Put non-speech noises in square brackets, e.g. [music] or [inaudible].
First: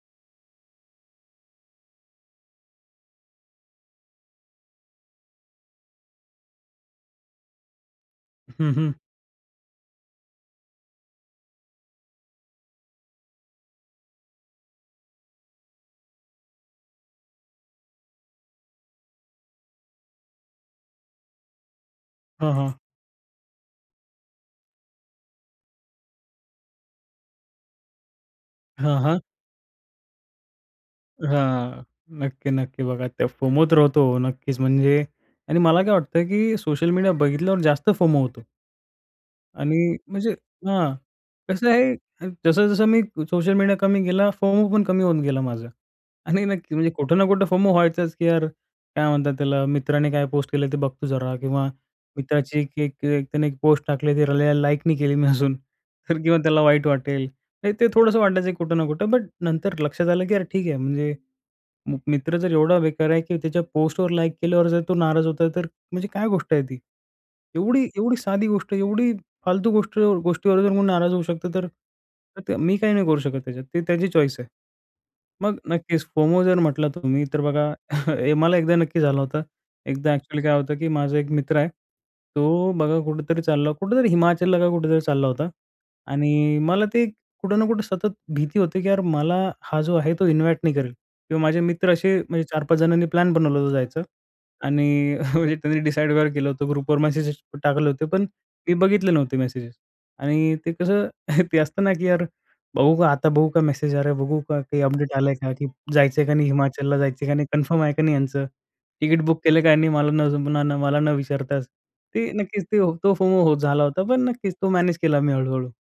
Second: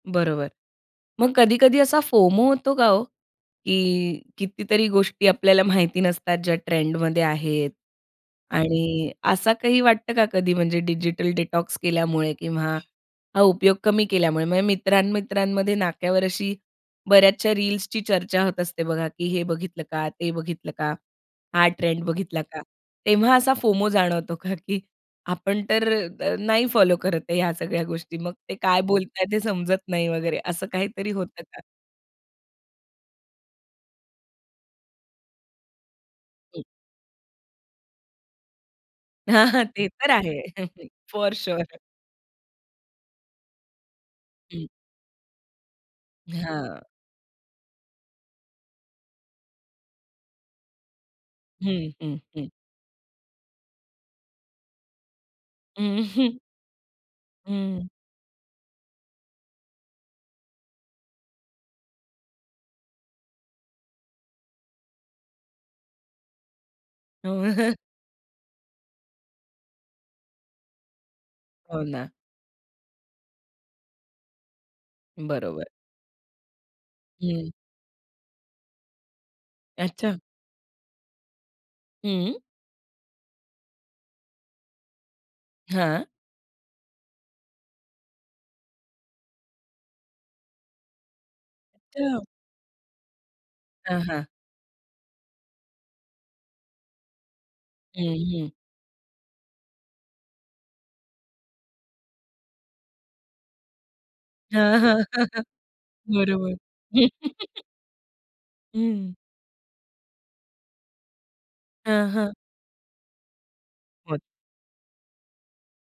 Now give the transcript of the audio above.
बरोबर. मग कधी-कधी असा फोमो होतो का हो? की कितीतरी गोष्टी आपल्याला माहिती नसतात, ज्या ट्रेंडमध्ये आहेत हं, हं. आणि असं काही वाटतं का कधी म्हणजे डिजिटल डिटॉक्स केल्यामुळे किंवा हा उपयोग कमी केल्यामुळे म्हणजे मित्रांमित्रांमध्ये नाक्यावर अशी बऱ्याचशा रील्सची चर्चा होत असते, बघा की "हे बघितलं का, ते बघितलं का? हा ट्रेंड बघितला हां, का?" हां. तेव्हा असा फोमो जाणवतो का की आपण तर अ, नाही फॉलो करत आहे ह्या सगळ्या गोष्टी. मग ते काय हां, हां. बोलतायेत ते समजत नाही वगैरे. असं काहीतरी होतं का? हां. नक्की-नक्की. बघा ते फोमो तर होतो हो, नक्कीच म्हणजे आणि मला काय की वाटतंय की हं. सोशल मीडिया बघितल्यावर जास्त फोमो होतो. हां, हां. ते आणि तर म्हणजे आहे. [chuckles] हां, फॉअर कसं शुअर. आहे. अ, जसं-जसं मी सोशल मीडिया कमी केला, फोमो हं. पण कमी होऊन गेला माझा आणि [chuckles] नक्की हां. म्हणजे कुठं ना कुठं फोमो व्हायचाच की यार, काय म्हणतात त्याला मित्राने काय पोस्ट केलं ते बघतो जरा किंवा हं, हं, हं. मित्राची एक एक एक त्यानी एक पोस्ट टाकली. ते [unintelligible] लाईक नाही केली मी अजून. अ, तर किंवा हं. त्याला वाईट वाटेल. म्हणजे हं. ते थोडंसं वाटायचं कुठं ना कुठं बट नंतर लक्षात आलं की यार ठीक आहे. म्हणजे म मित्र जर एवढा बेकार आहे की त्याच्या पोस्टवर लाईक केल्यावर जर तो नाराज होताय, तर म्हणजे काय गोष्ट आहे ती. [chuckles] एवढी-एवढी साधी गोष्ट आहे एवढी फालतू गोष्ट गोष्टीवर जर कोणी नाराज होऊ शकतो तर, हो ना. तर त्या मी काही नाही करू शकत त्याच्यात. ते त्याची चॉईस आहे. मग बरोबर. नक्कीच फोमो जर म्हटला तुम्ही तर हं. बघा [chuckles] हे मला एकदा नक्की झालं होता. एकदा अच्छा. एक्चुअली काय होतं की माझा एक मित्र आहे. हं. तो बघा कुठेतरी चालला, कुठेतरी हिमाचलला का कुठेतरी चालला होता हां. आणि मला ते कुठे ना कुठे सतत भीती होती की यार मला हा जो आहे तो इन्व्हाईट नाही करेल किंवा माझे मित्र असे [unintelligible] म्हणजे 4-5 जणांनी प्लॅन बनवला होता जायचा हां, हां. आणि [chuckles] म्हणजे त्यांनी डिसाईड वगैरे केलं होतं. ग्रुपवर मेसेजेस टाकले हं, होते. पण हं. मी बघितले नव्हते मेसेजेस आणि ते कसं [chuckles] अ, ते असतं ना की यार बघू का आता? बघू का मेसेज? अरे बघू का? हां, काही हां. अपडेट हं, आलंय हं. का की जायचं आहे का नाही? बरोबर. हिमाचलला जायचं आहे का नाही? [chuckles] कन्फर्म आहे का नाही यांचं? हं. तिकीट बुक केलं का ह्यांनी, मला न पुन्हा न सांगता, मला न विचारताच? हां, ते हां. नक्कीच ते हो तो फोमो झाला होता पण मग? नक्कीच तो मॅनेज केला मी हळू-हळू.